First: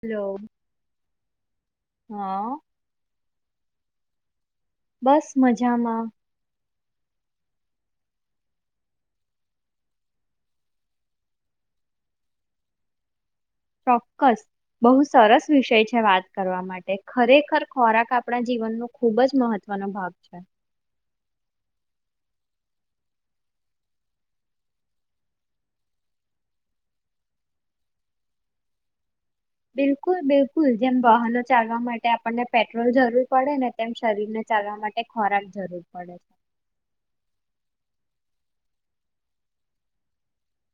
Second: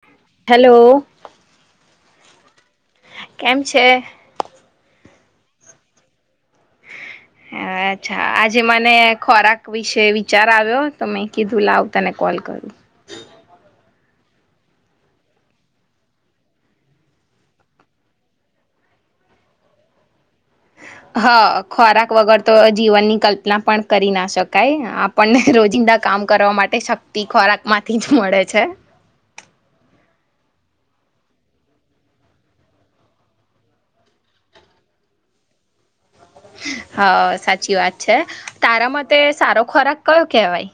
hello hello હા કેમ છે બસ મજામાં અચ્છા આજે મને ખોરાક વિશે વિચાર આવ્યો તો મેં કીધું લાવું તને કોલ કરું ચોક્કસ બહુ સરસ વિષય છે વાત કરવા માટે ખરેખર ખોરાક આપણા જીવનનો ખૂબ જ મહત્વનો ભાગ છે હા ખોરાક વગર તો જીવનની કલ્પના પણ કરી ના શકાય આપણને રોજિંદા કામ કરવા માટે શક્તિ ખોરાક માંથી જ મળે છે બિલકુલ બિલકુલ જેમ વાહનો ચાલવા માટે આપણને પેટ્રોલ જરૂર પડે ને તેમ શરીરને ચાલવા માટે ખોરાક જરૂર પડે હા સાચી વાત છે તારા મતે સારો ખોરાક કયો કેવાય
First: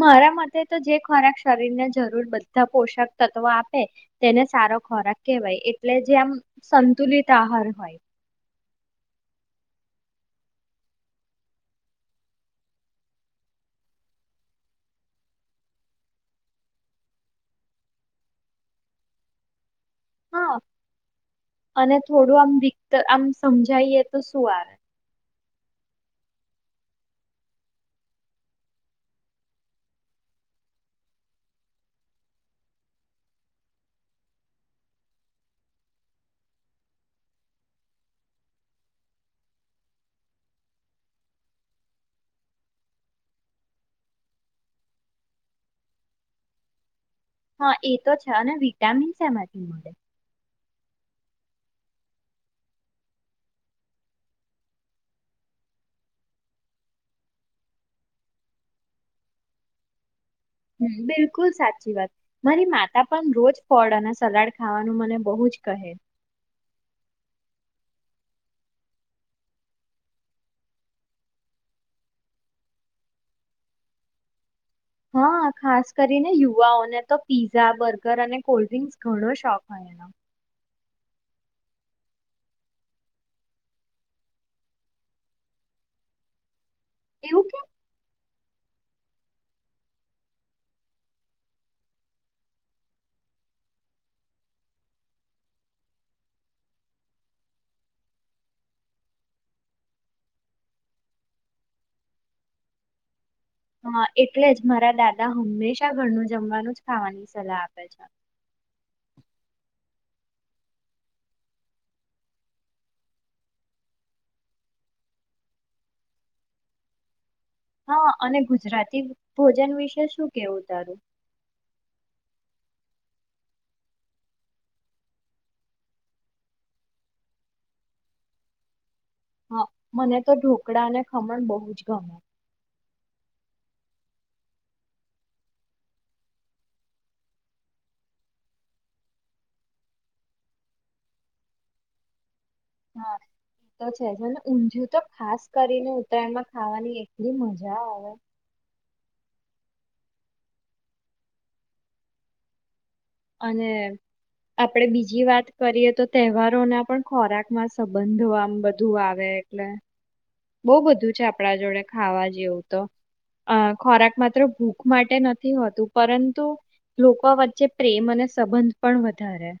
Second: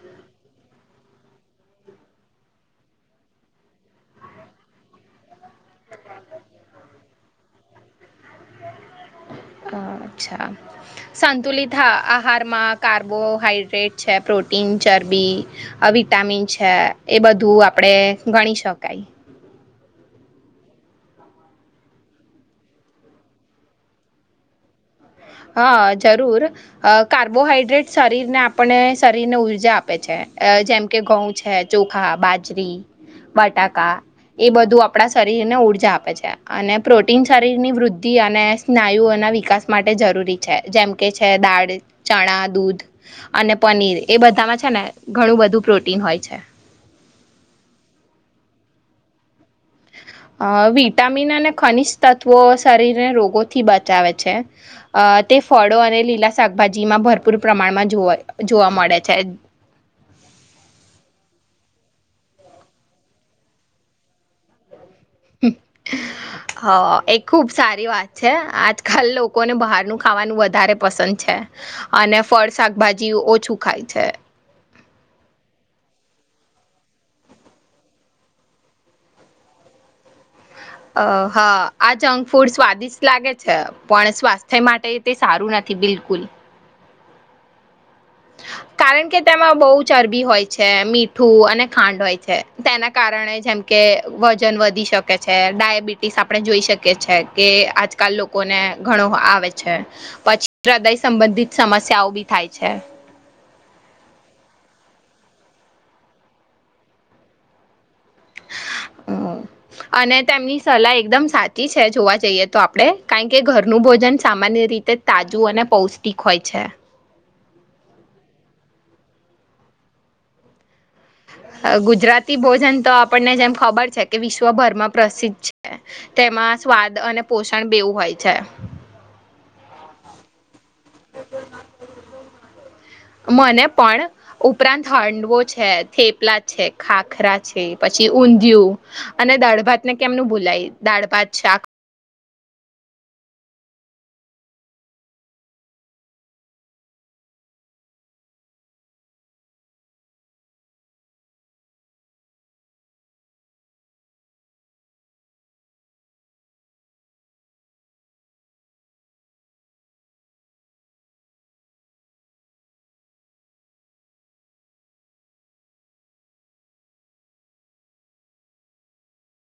મારા મતે તો જે ખોરાક શરીર ને જરૂર બધા પોષક તત્વો આપે તેને સારો ખોરાક કેવાય એટલે જે આમ સંતુલિત તહાર હોય અચ્છા સંતુલિત આહારમાં કાર્બોહાઈડ્રેટ છે પ્રોટીન ચરબી વિટામિન છે એ બધું આપણેે ગણી શકાય હા અને થોડું આમત આમ સમજાયએ તો શું આવે હા જરૂર કાર્બોહાઈડ્રેટ શરીરને આપણે શરીરને ઉર્જા આપે છે જેમકે ઘઉં છે ચોખા બાજરી બટાકા એ બધું આપણા શરીરને ઉર્જા આપે છે અને પ્રોટીન શરીરની વૃદ્ધિ અને સ્નાયુઓના વિકાસ માટે જરૂરી છે જેમ કે છે દાળ ચણા દૂધ અને પનીર એ બધામાં છે ને ઘણું બધું પ્રોટીન હોય છે હા એ તો છે અને વિટામિનસ એમાંથી મળે અ વિટામિન અને ખનિજ તત્વો શરીરને રોગોથી બચાવે છે તે ફળો અને લીલા શાકભાજીમાં ભરપૂર પ્રમાણમાં જોવા જોવા મળે છે બિલકુલ સાચી વાત મારી માતા પણ રોજ ફળ અને સલાડ ખાવાનું મને બહુ જ કહે હા એ ખુબ સારી વાત છે આજકાલ લોકોને બહારનું ખાવાનું વધારે પસંદ છે અને ફળ શાકભાજી ઓછું ખાય છે હા ખાસ કરીને યુવાઓને તો પીઝા બર્ગર અને કોલ્ડ્રિંક્સ ઘણો શોખ હોય એનો અ હા આ જંક ફૂડ સ્વાદિષ્ટ લાગે છે પણ સ્વાસ્થ્ય માટે તે સારું નથી બિલકુલ એવું કેમ કારણ કે તેમાં બહુ ચરબી હોય છે મીઠું અને ખાંડ હોય છે તેના કારણે જેમ કે વજન વધી શકે છે ડાયાબિટીસ આપણે જોઈ શકીએ છે કે આજકાલ લોકોને ઘણો આવે છે પછી હ્રદય સંબંધિત સમસ્યાઓ બી થાય છે હ એટલે જ મારા દાદા હંમેશા ઘરનું જમવાનું જ ખાવાની સલાહ આપે છે હમ અને તેમની સલાહ એકદમ સાચી છે જોવા જઈએ તો આપડણે કારણ કે ઘરનું ભોજન સામાન્ય રીતે તાજું અને પૌષ્ટિક હોય છે હા અને ગુજરાતી ભોજન વિશે શું કેવું તારું ગુજરાતી ભોજન તો આપણને જેમ ખબર છે કે વિશ્વભરમાં પ્રસિદ્ધ છે તેમાં સ્વાદ અને પોષણ બેવું હોય છે હા મને તો ઢોક કુકડા અને ખમણ બહુ જ ગમે મને પણ ઉપરાંત હંડવો છે થેપલા છે ખાખરા છે પછી ઊંધિયું અને દાળભાતને કેમનું ભૂલાય દાળ ભાત છે આ હા એ તો છે જ ઊંધયું તો ખાસ કરીને ઉત્તરાયણમાં ખાવાની એટલી મજા આવે અને આપડે બીજી વાત કરીએ તો તહેવારોના પણ ખોરાકમાં સંબંધ આમ બધું આવે એટલે બહુ બધું છે આપણા જોડે ખાવા જેવું તો અ ખોરાક માત્ર ભૂખ માટે નથી હોતું પરંતુ લોકો વચ્ચે પ્રેમ અને સંબંધ પણ વધારે